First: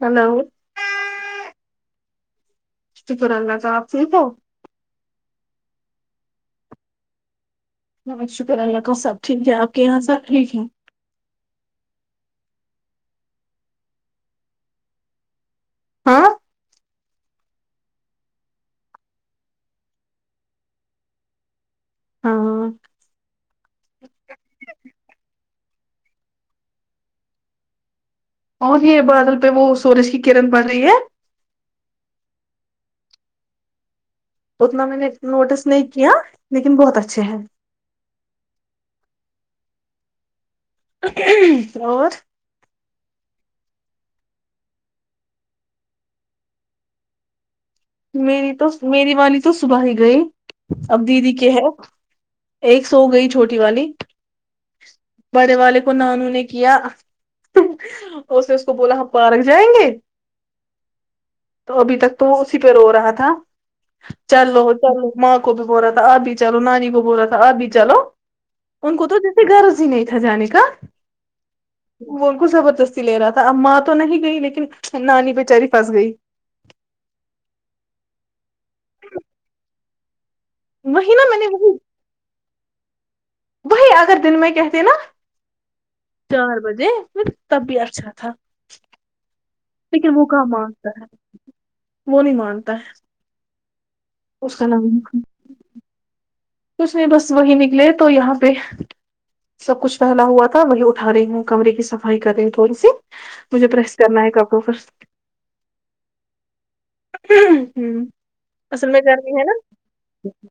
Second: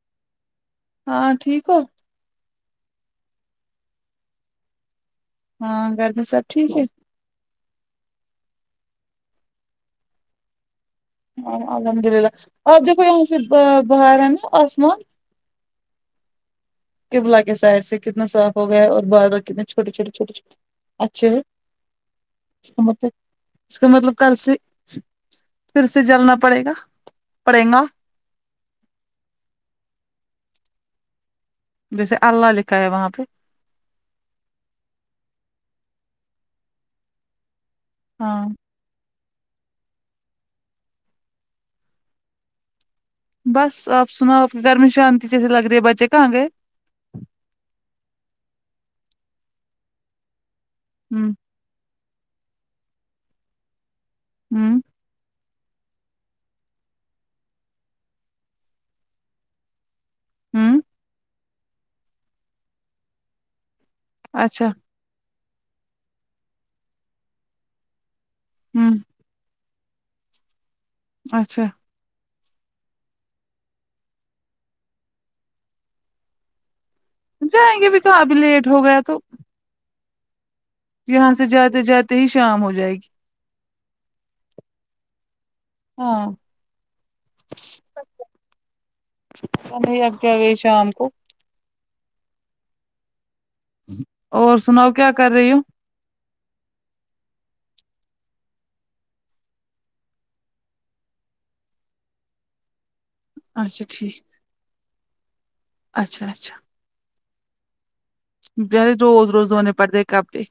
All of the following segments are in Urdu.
ہلو ہاں ٹھیک ہو شکر اللہ کا آپ ٹھیک ہو ہاں گھر میں سب ٹھیک ہے بس شکر اللہ کا سب ٹھیک ہے آپ کے یہاں سب ٹھیک ہیں ہاں الحمد للہ آپ دیکھو یہاں سے ب باہر ہے نا آسمان ہاں کملا کے سائڈ سے کتنا صاف ہو گیا ہے اور بازل کتنے چھوٹے چھوٹے چھوٹے چھوے اچھے ہیں ہاں [unintelligible] اس کا مطلب کل سے پھر سے جلنا پڑے گا پڑے گا اور یہ بادل پہ وہ سورج کی کرن پڑ رہی ہے ویسے اللہ لکھا ہے وہاں پہ اتنا میں نے نوٹس نہیں کیا لیکن بہت اچھے ہیں ہاں اور بس آپ سناؤ آپ کے گھر میں شانتی جیسے لگ رہی ہے بچے کہاں گئے میری تو میری والی تو صبح ہی گئی اب دیدی ہوں کے ہے ایک سو گئی چھوٹی والی ہوں بڑے والے کو نانو نے کیا اس نے اس کو بولا ہم پارک جائیں گے ہوں تو ابھی تک تو اسی پہ رو رہا تھا چلو اچھا چلو ماں کو بھی بول رہا تھا آپ بھی چلو نانی کو بول رہا تھا آپ بھی چالو ہوں ان کو تو ہن غرض ہی نہیں تھا جانے کا اچھا بولک زبردستی لے رہا تھا اب ماں تو نہیں گئی لیکن نانی بچاری پھنس گئی جائیں گے بھی تو ابھی لیٹ ہو گیا تو وہی نا یہاں میں سے نے وہی جاتے جاتے ہی شام ہو جائے گی وہی اگر دن میں کہتے نا ہاں چار بجے تب بھی اچھا تھا [unintelligible] لیکن وہ کہاں گئی شام مانتا ہے کو وہ نہیں مانتا ہے اور اس کا نام سناؤ کیا کر رہی ہو کچھ نہیں بس وہی نکلے تو یہاں پہ سب کچھ پہلا ہوا تھا وہ ہی اٹھا رہی ہوں کمرے کی صفائی کر رہی ہوں تھوڑی سی مجھے اچھا پریس ٹھیک کرنا ہے کپڑوں پر اچھا اچھا ہوں بیار روز روز دھونے پڑھتے کپڑے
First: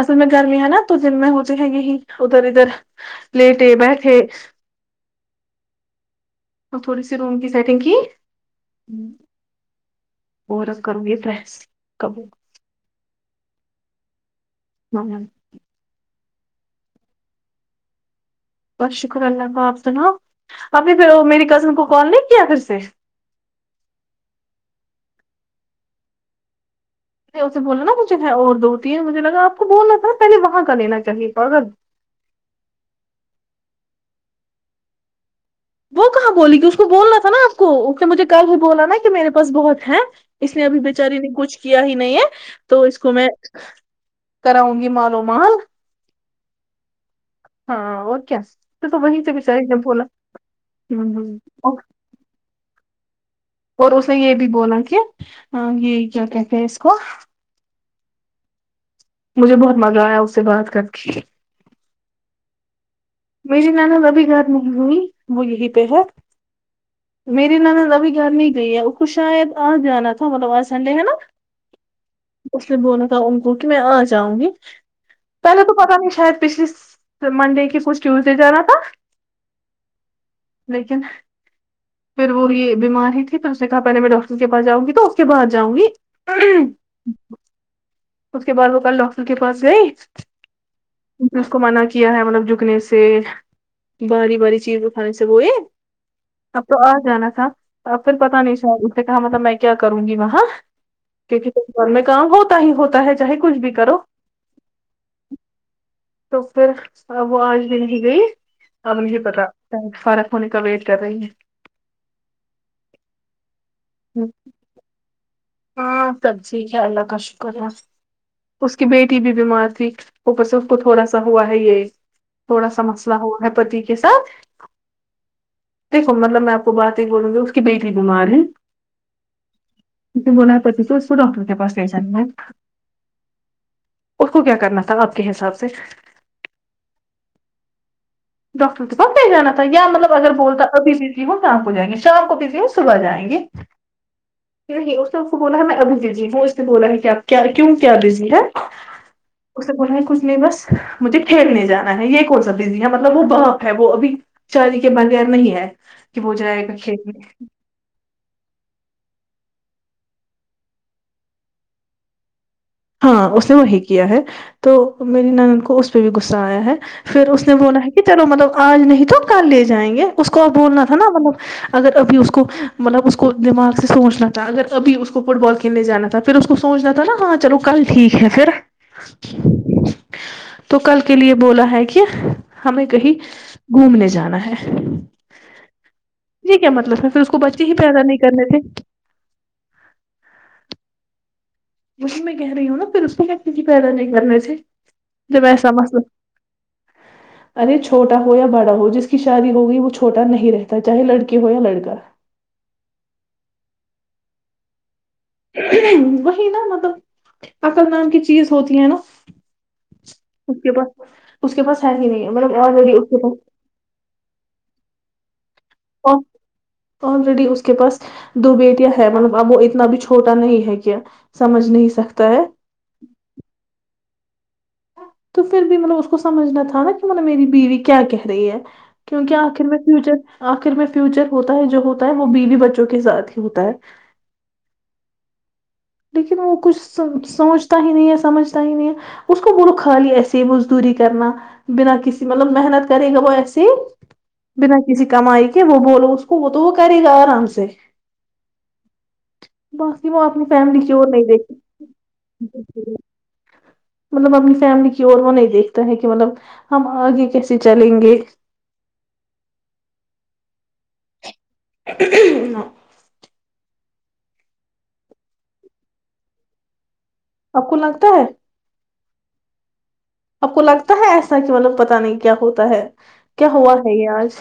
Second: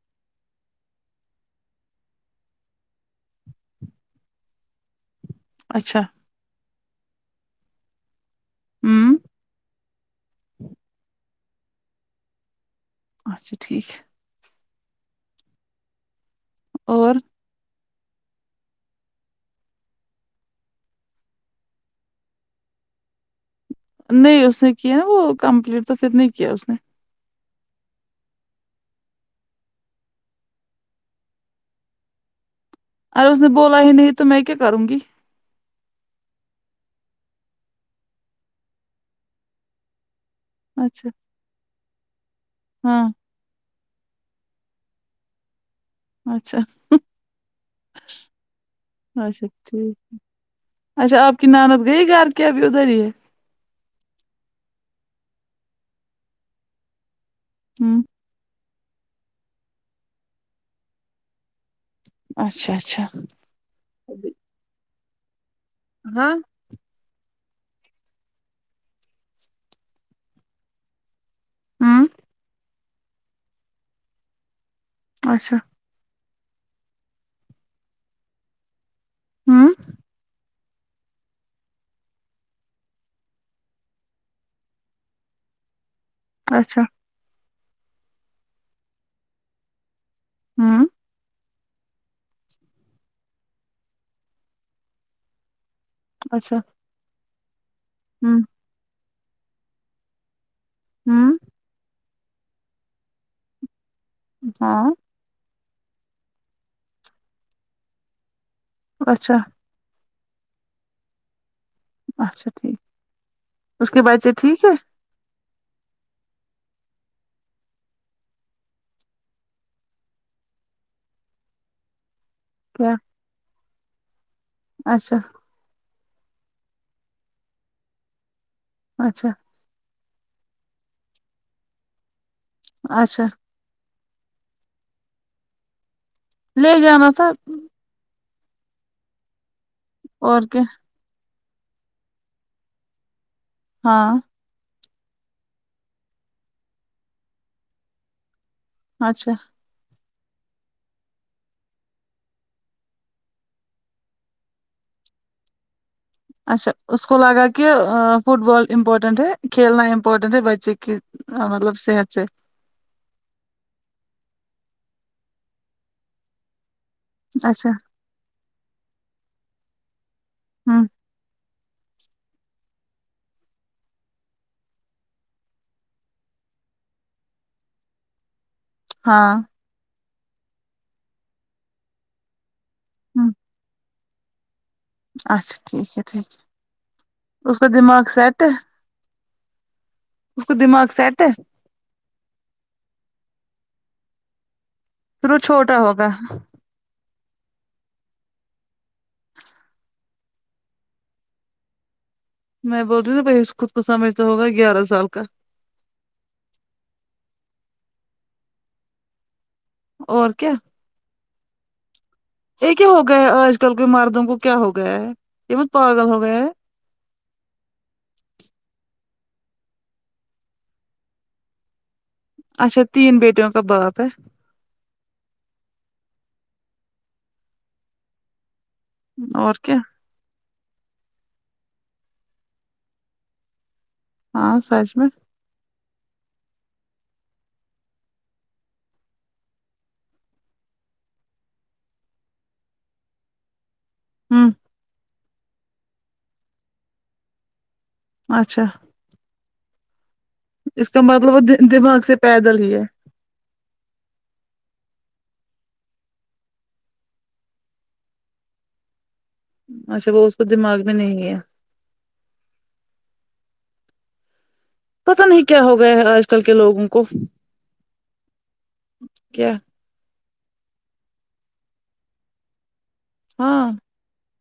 اصل میں گرمی ہے نا تو دن میں ہو جو ہے یہی ادھر ادھر لیٹے بیٹھے اچھا اور تھوڑی سی روم کی سیٹنگ کی ہوں اور کروں گ یہ تو کبو اچھا ٹھیک ہے ہاں [unintelligible] اور بس شکر اللہ کا آپ سناؤ ابھی پھر میری کزن کو کال نہیں کیا پھر سے نہیں اس نے کیا نا وہ کمپلیٹ تو پھر نہیں کیا اس نے اسے بولو نا کچھ ہے اور دو تین مجھے لگا آپ کو بولنا تھا پہلے وہاں کا لینا چاہے اگر ارے اس نے بولا ہی نہیں تو میں کیا کروں گی وہ کہاں بولی گی اس کو بولنا تھا نا آپ کو اس نے مجھے کل ہی بولا نا کہ میرے پاس بہت ہے اس نے ابھی اچھا بچاری نے کچھ کیا ہی نہیں ہے تو اس ہاں کو میں کراؤں گی مالو مال اچھا ہاں اور کیا تو تو وہیں سے اچھا بیچاری نے ٹھیک بولا ہے ہوں اچا آپ ہوں. کی اور نانت گی گھر کہ ابھی ادھر اور اس نے یہ بھی بولا کہ یہ کیا کہتے ہیں اس کو ہوں مجھے بہت مزہ آیا اس سے بات کر کے اچھا اچھا میری نند ابھی گھر نہیں ہوئی وہ یہیں پہ ہے ہاں میری نند ابھی گھر نہیں گئی ہے اس کو شاید آج جانا تھا مطلب آج سنڈے ہے نا ہوں میں نے بولنا تھا ان کو کہ میں آ جاؤں گی اچھا پہلے تو پتا نہیں شاید پچھلی منڈے کے کچھ ٹیوزڈے جانا تھا ہوں لیکن پھر وہ یہ بیمار ہی تھی پھر اس نے کہا پہلے میں ڈاکٹر کے پاس جاؤں گی تو اس کے بعد جاؤں گی اچھا اس کے بعد وہ کل ڈاکٹر کے پاس گئی ہوں اس کو منع کیا ہے مطلب جھکنے سے باری باری چیز ا ٹھانے سے وہ یہ اچھا اب تو آ جانا تھا اب پھر ہوں پتا نہیں شاید اس نے کہا مطلب میں کیا کروں گی وہاں ہوں گھر میں کام ہوتا ہی ہوتا ہے چاہے کچھ بھی کرو ہاں تو پھر اب وہ آج بھی نہیں گئی اب مجھے اچھا پتا فرق ہونے کا ویٹ کر رہی ہے اچھا ٹھیک اس کے بچے ٹھیک ہے ہاں سب ٹھیک ہے الله کا شکر کا اس کی بیٹی بھی بیمار تھی اوپر سے اس کو تھوڑا سا ہوا ہے یہ تھوڑا سا کیا مسئلہ ہوا ہے پتی کے ساتھ اچھا دیکھو مطلب میں آپ کو بات ہی بولوں گی اس کی بیٹی بیمار ہے اچھا اس نے بولا پتی کو اس کو ڈاکٹر کے پاس لے جاؤ اچھا اس کو کیا کرنا تھا آپ کے حساب سے لے جانا تھا ڈاکٹر کے پاس لے جانا تھا یا مطلب اگر اور کیا بولتا ابھی بھی وہ شام کو جائیں گے شام کو کہتی صبح جائیں گے ہاں نہیں اس نے کو بولا میں ابھی بزی ہوں اس نے بولا ہے کہ کیوں کیا بزی ہے اچھا اس سے بولا ہے کچھ نہیں بس مجھے کھیلنےجانا ہے یہ کون سا بزی ہے مطلب وہ باپ ہے وہ ابھی چاری کے بغیر نہیں ہے کہ وہ جائے اچھا گا اس کو کھیلنے لگا کہ ا فٹ بال امپورٹنٹ ہے کھیلنا امپورٹنٹ ہے بچے کی مطلب صحت سے ہاں اس نے وہی کیا ہے تو میری نند کو اس پہ بھی غصہ آیا ہے پھر اس نے اچھا بولا ہے کہ چلو مطلب آج نہیں تو کل لے جائیں گے اس کو ا بولنا ہوں تھا نا مطلب اگر ابھی اس کو مطلب اس کو دماغ سے سوچنا تھا اگر ابھی اس کو فٹ بال کھیلنے جانا تھا تو پھر اس کو سوچنا تھا نا ہاں چلو کل ٹھیک ہے پھر ہاں تو کل کے لیے بولا ہے کہ ہمیں کہیں ہوں گھومنے جانا ہے اچھا ٹھیک ہے ٹھیک ہے یہ کیا مطلب ہے پھر اس کو بچے کا ہی پیدا دماغ نہیں سیٹ کرنے ہے تھے اس کو دماغ سیٹ ہے وہی میں کہہ رہی ہوں نا پھر اس کو بچے پیدا نہیں کرنے سے پھر وہ جب ایسا چھوٹا مسئلہ ہوگا ارے چھوٹا ہو یا بڑا ہو جس کی شادی ہوگئی وہ چھوٹا نہیں رہتا چاہے لڑکی ہو یا لڑکا میں بول رہی بھائی خود کو سمجھتا ہوگا گیارہ سال کا وہی نا مطلب عقل نام کی چیز ہوتی ہے نا اور کیا اس کے پاس اس کے پاس ہے ہی نہیں مطلب یہ کیا الریڈی ہو اس گیا کے ہے پاس آج کل کے مردوں کو کیا ہو گیا ہے یہ پاگل پاس ہو گیے ہے الریڈی اس کے پاس دو بیٹیاں ہے مطلب اب وہ اتنا بھی چھوٹا نہیں ہے کیا سمجھ نہیں سکتا ہے اچھا تین بیٹیوں کا باپ ہے تو پھر بھی مطلب اس کو سمجھنا تھا نا کہ مطلب میری بیوی کیا کہہ رہی ہے کیونکہ اور آخر کیا میں فیوچر آخر میں فیوچر ہوتا ہے جو ہوتا ہے وہ بیوی بچوں کے ساتھ ہی ہوتا ہے ہاں سچ میں لیکن وہ کچھ سوچتا ہی نہیں ہے سمجھتا ہی نہیں ہے اس کو بولو خالی ایسے ہی مزدوری کرنا بنا کسی مطلب محنت کرے گا وہ ایسے ہوں بنا کسی کمائی کے وہ بولو اس کو وہ تو وہ کرے گا آرام سے اچھا باقی وہ اپنی فیملی اس کی کا اور نہیں مطلب وہ دیکھتی د- دماغ سے پیدل ہی ہے مطلب اپنی فیملی کی اور وہ نہیں دیکھتا ہے کہ مطلب ہم اگے کیسے چلے گے اچھا وہ اس کو دماغ میں نہیں ہے ہا پتا نہیں کیا ہو گیا آج کل کے لوگوں کو آپ کو لگتا ہے کیا اپ کو لگتا ہے ایسا کہ مطلب پتا نہیں کیا ہوتا ہے کیا ہاں ہوا ہے یہ اج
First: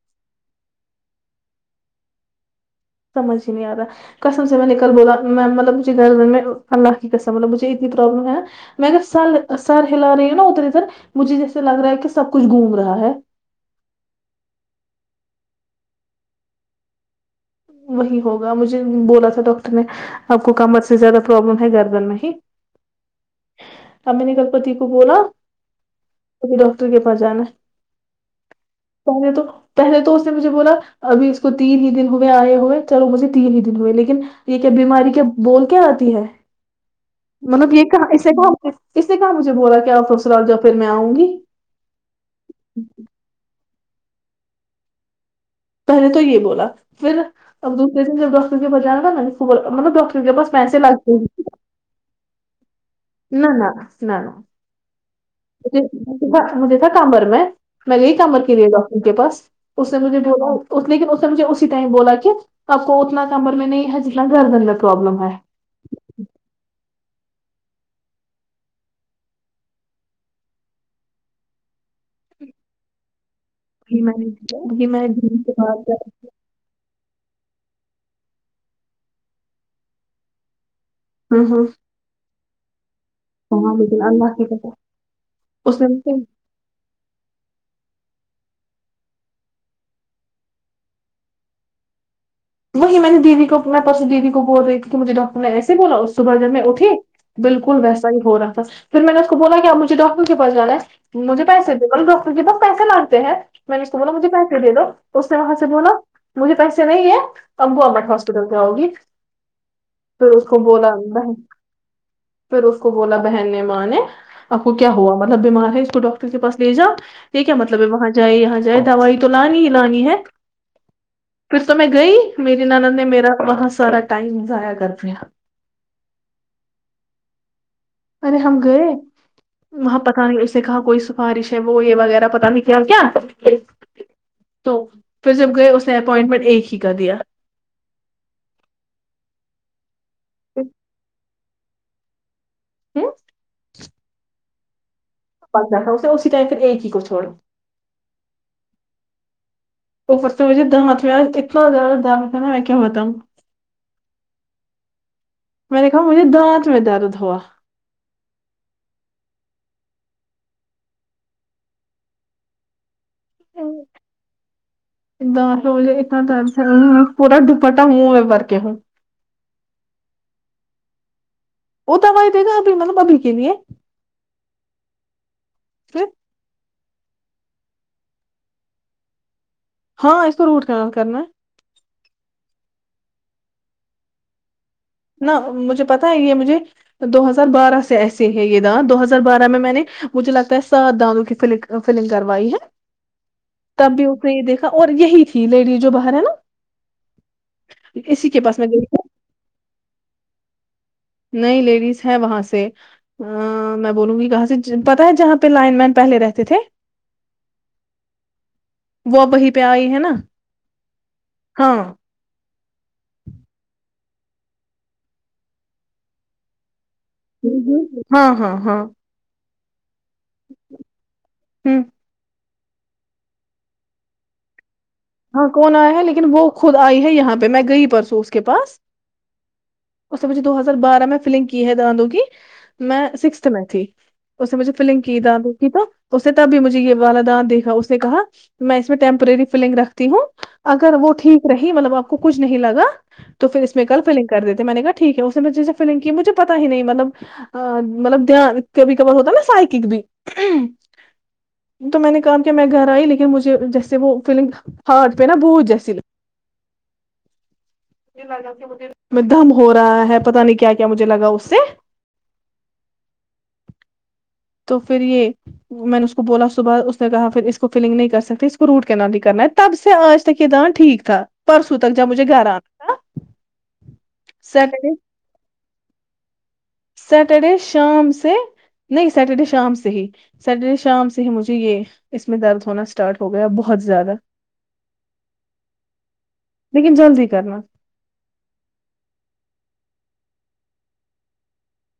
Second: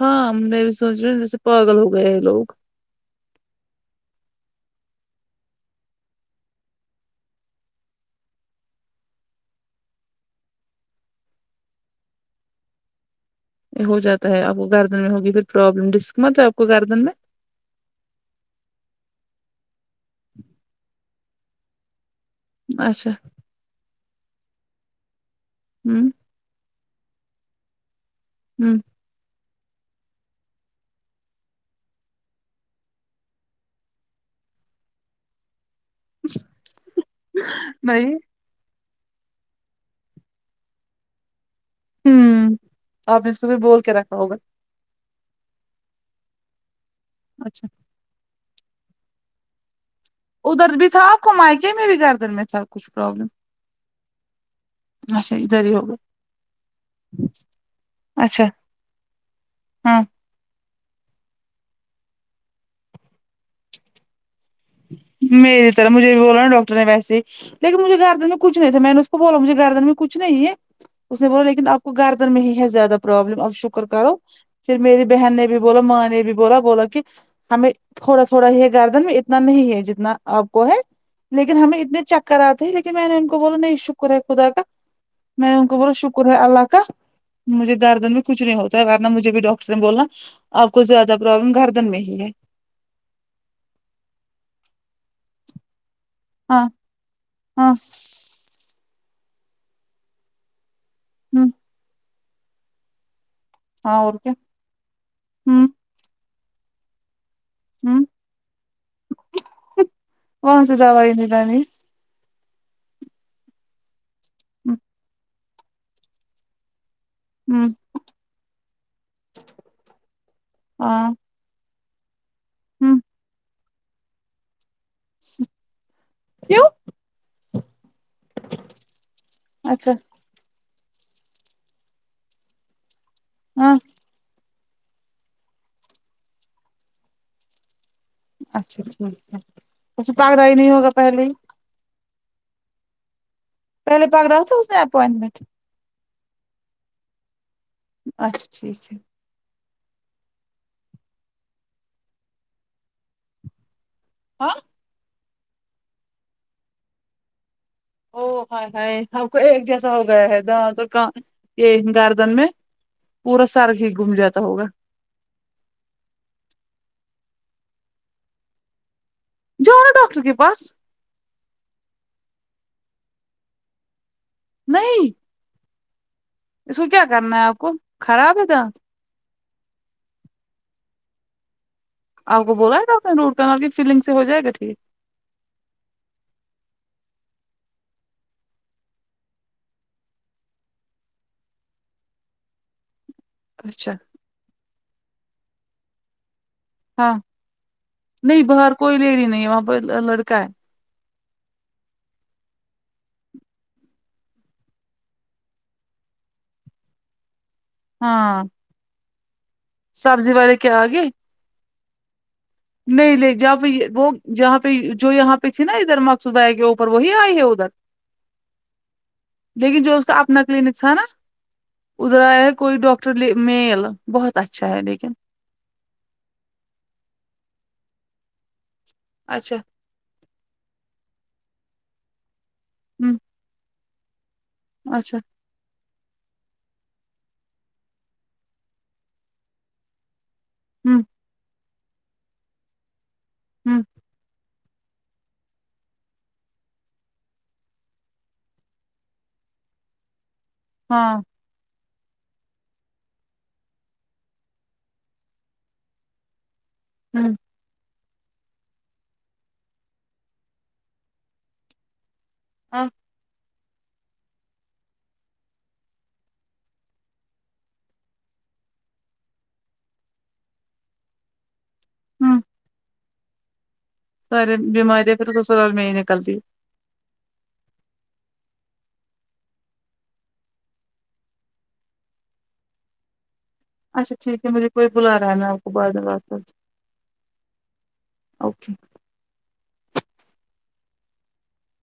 ہاں ہم نے بھی سوچ رہے جیسے پاگل ہو گئے ہیں لوگ سمجھ ہی نہیں ا رہا قسم سے میں نے کل بولا مطلب مجھے گھر میں اللہ کی قسم مطلب مجھے اتنی پرابلم ہے میں اگر سر سر ہلا رہی ہوں نا ادھر ودھر مجھے جیسے لگ رہا ہے کہ سب کچھ گھوم رہا ہے ہو جاتا ہے اپ کو گردن میں ہوگی پھر پروابلم رسک مت ہے اپ کو گارڈن میں وہی ہوگا مجھے بولا تھا ڈاکٹر نے اپ کو کمر سے زیادہ پروابلم ہے گردن میں ہی اچھا امین ایکسپتی کو بولا ہم ابھی ڈاکٹر کے پاس جانا ہے ہم پہلے تو پہلے تو اس نے مجھے بولا ابھی اس کو تین ہی دن ہو ائے ہوئے چلو مجھے تین ہی دن ہوئے لیکن یہ کیا بیماری کے بول کا اتی ہے مطلب یہ کہ نہیں اسے کہ اس سے کہ مجھے بولا کی سسرال جاؤ پھر میں اؤں گی ہوں اپ نے اس کو بھی بول کے رکھا ہوگا پہلے تو یہ بولا پھر اچھا اب دوسرے دن جب ڈاکٹر کے پس جانا مطلب ڈٹر ان کے پاس پیسے لگتے جہ میں بھی گردن میں تھا کچھ پرابلم نہ نہ نہ نہ اچھا ادھر ہی ہوگا مج مجھے تھا کمر میں میں نے یہی اچھا کمر کے لیے ڈاکٹر کے پاس اس سے ہاں مجھے بولا لیکن اس نے مجھے اسی ٹائم بولا کہ اپ کو اتنا کمر میں نہیں ہے جتنا گردن میں پروابلم ہے میری طرح مجھے بھی بولا نا ڈاکٹر نے ویسے لیکن مجھے گردن میں کچھ نہیں تھا میں نے اس کو بولا مجھے گردن میں کچھ نہیں ہے اس نے بولا لیکن آپ کو گردن میں ہی ہے زیادہ پرابلم آپ شک ر وہی کرو میں نے پھر وہی میں میری بہن دن نے کے بھی بولو بعد ماں نے بھی بولا بولا کہ ہمیں تھوڑا تھوڑا ہی گاردن میں اتنا نہیں ہے جتنا آپ کو ہے ہاں لیکن ہاں ہمیں اتنے چکر آتے لیکن میں نے ان کو بولو نہیں ہاں لیکن شکر ہے اللہ کی خدا کا قسم میں ان کو اس نے بولو مجھ سے شکر ہے اللہ کا مجھے گردن میں کچھ نہیں ہوتا ہے ورنہ مجھے بھی ڈاکٹر نے بولنا آپ کو زیادہ پروابلم گردن میں ہی ہے وہی میں نے دیدی کو اپ پرسوں دیدی کو بول رہی تھی کہ مجھے ڈاکٹر نے ایسے بولا سبح جن میں ہاں اٹھی ہاں بالکل ویسا ہی ہو رہا تھا پھر میں نے اس کو بولا کہ اپ مجھے ڈاکٹر کے پس جانا ہے مجھے ہوں پیسے دا ڈٹر کی بس پیسے لگتے ہیں میں نے اس ہاں کو بولا اور مجھے کیا پیسے دے دو تو اس نے وہاں سے ہوں بولا مجھے پیسے نہیں ہے امبو ا ہوں بٹ ہاسپٹل کے آؤگی پھر اس کو وہاں سے بولا دوائی نہیں میں لانی پھر اس کو بولا بہن نے ماں نے آپ کو کیا ہوا مطلب بیمار ہے اس کو ڈاکٹر کے پاس لے جاؤ یہ کیا ہ مطلب ہے وہاں جائے یہاں جائے دوائی تو لانی ہی لانی ہے ہاں پھر تو میں گئی میری ہ ناند نے میرا بہت سارا ٹائم ضائع کر دیا کیوں ارے ہم گئے اچھا وہاں پتہ نہیں سھا کوئی سفارش ہے وہ یہ وغیرہ پتا نہیں کیا کیا ہاں تو پھر جب گئے اس نے اپائنٹمنٹ ایک ہی کا دیا اچھا ٹھیک ہے اسھ پھگڑ ہی نہیں ہوگا پہلے ہی ہوں پہلا پکڑ رہا تھا اس نے اپوائنٹمنٹ پتا ہے اسے اسی ٹائم پھر ایک ہی کو چھوڑ اچھا ٹھیک ہے ا سے مجھے د مت اتنا زیادہ د متا میں کیا میں کیا بتاؤں ہاں میں نے کہا مجھے دانت میں درد ہوا او ہائے ہائے آپ کو ایک جیسا ہو گیا ہے دانت اور کان تو یہ گردن میں پورا سر ہی گم جاتا ہوگا دانت میں مجھے اتنا درد ہے پورا دوپٹہ منہ میں بر کےہوں جاؤ نا ڈاکٹر کے پاس وہ دوائی دے گا ابھی مطلب ابھی کے لیے نہیں پھر اس کو کیا کرنا ہے آپ کو خراب ہے دانت ہاں اس کو روٹ کنال کرنا آپ کو بولا تھا ڈاکٹر نے روٹ کنال کی فیلنگ سے ہو جائے گا ٹھیک نہ مجھے پتا ہے یہ مجھے دو ہزار بارہ سے ایسے ہیں یہ دانت دو ہزار بارہ میں میں نے مجھے لگتا ہے سات دانتوں کی فلک فلنگ کروائی ہے [inaudible] اچھا تب بھی اس نے یہ دیکھا اور یہی تھی لیڈی جو باہر ہے نا ہاں اسی کے نہیں پاس میں باہر گئی کوئی تھی، لیڈی نہیں وہاں پہ لڑکا ہے نئی لیڈیز ہے وہاں سے میں بولوں گی کہاں سے پتا ہے جہاں پہ لائن مین پہلے رہتے تھے ہاں وہ اب وہاں پہ آئی ہے نا سبزی والے کے آگے ہاں نہیں نہیں جہاں پہ وہ جہاں پہ جو یہاں پہ تھی نا ادھر مقصود بھیا ہے کہ وہ پر وہی آئی ہے ادھر ہاں ہاں ہاں لیکن جو اس کا اپنا کلینک تھا نا ہ ادھر آیا ہے کوئی ڈاک ٹرلی میل بہت اچھا ہے لیکن ہاں کون آیا ہے لیکن وہ خود آئی ہے یہاں پہ میں گئی پرسوں اس کے پاس اچھا اس س مجھے دو ہزار بارہ میں فلنگ کی ہے دانتوں کی میں ہوں سکسھ میں تھی اس س مجھ فلنگ کی اچھا دانتوں کی تو اس نے تب بھی مجھے یہ وال دانت دیکھا اس نے کہا میں اس میں ٹیمپرری فلنگ رکھتی ہوں اگر ہوں وہ ٹھیک رہی مطلب آپ کو کچھ نہیں لگا تو پھر اس ہوں میں کل فلنگ کر دیتے میں نے کہاٹھیک ہے اس نے میں جیسے فلنگ کی مجھے پتا ہی نہیں مطلب ا مطلب دھیان کبھی کبار ہوتا ہے نا سائیکک بھی ہاں تو میں نے کہا کہ میں گھر آئی لیکن مجھے جیسے وہ فیلنگ ہات پہ نا بوت آا ہوں لگا م دم ہو رہا ہے پتا نہیں کیا کیا مجھے لگا اس سے ہاں تو پھر یہ میں نے اس کو بولا صبح اس نے کہا پھر اس کو فلنگ نہیں کر سکتے اس کو روٹ کینالی کرنا ہے تب سے آج کہ تھا ہ ٹھیک تھا پرسوں تک جا مجھے ہوں گھر آنا تھا سارے سیٹرڈے بیماری ہے پھر سسرال میں نکلتی سیٹرڈے شام سے نہیں سیٹرڈے شام سے ہی سیٹرڈے شام سے ہی مجھے یہ اس میں درد ہونا اسٹاٹ ہو گیا بہت زیادہ اچھا ٹھیک ہے مجھے کوئی بلا رہا ہے میں آپ کو بعد میں بات کرتی لیکن جلدی کرنا ہو اوکے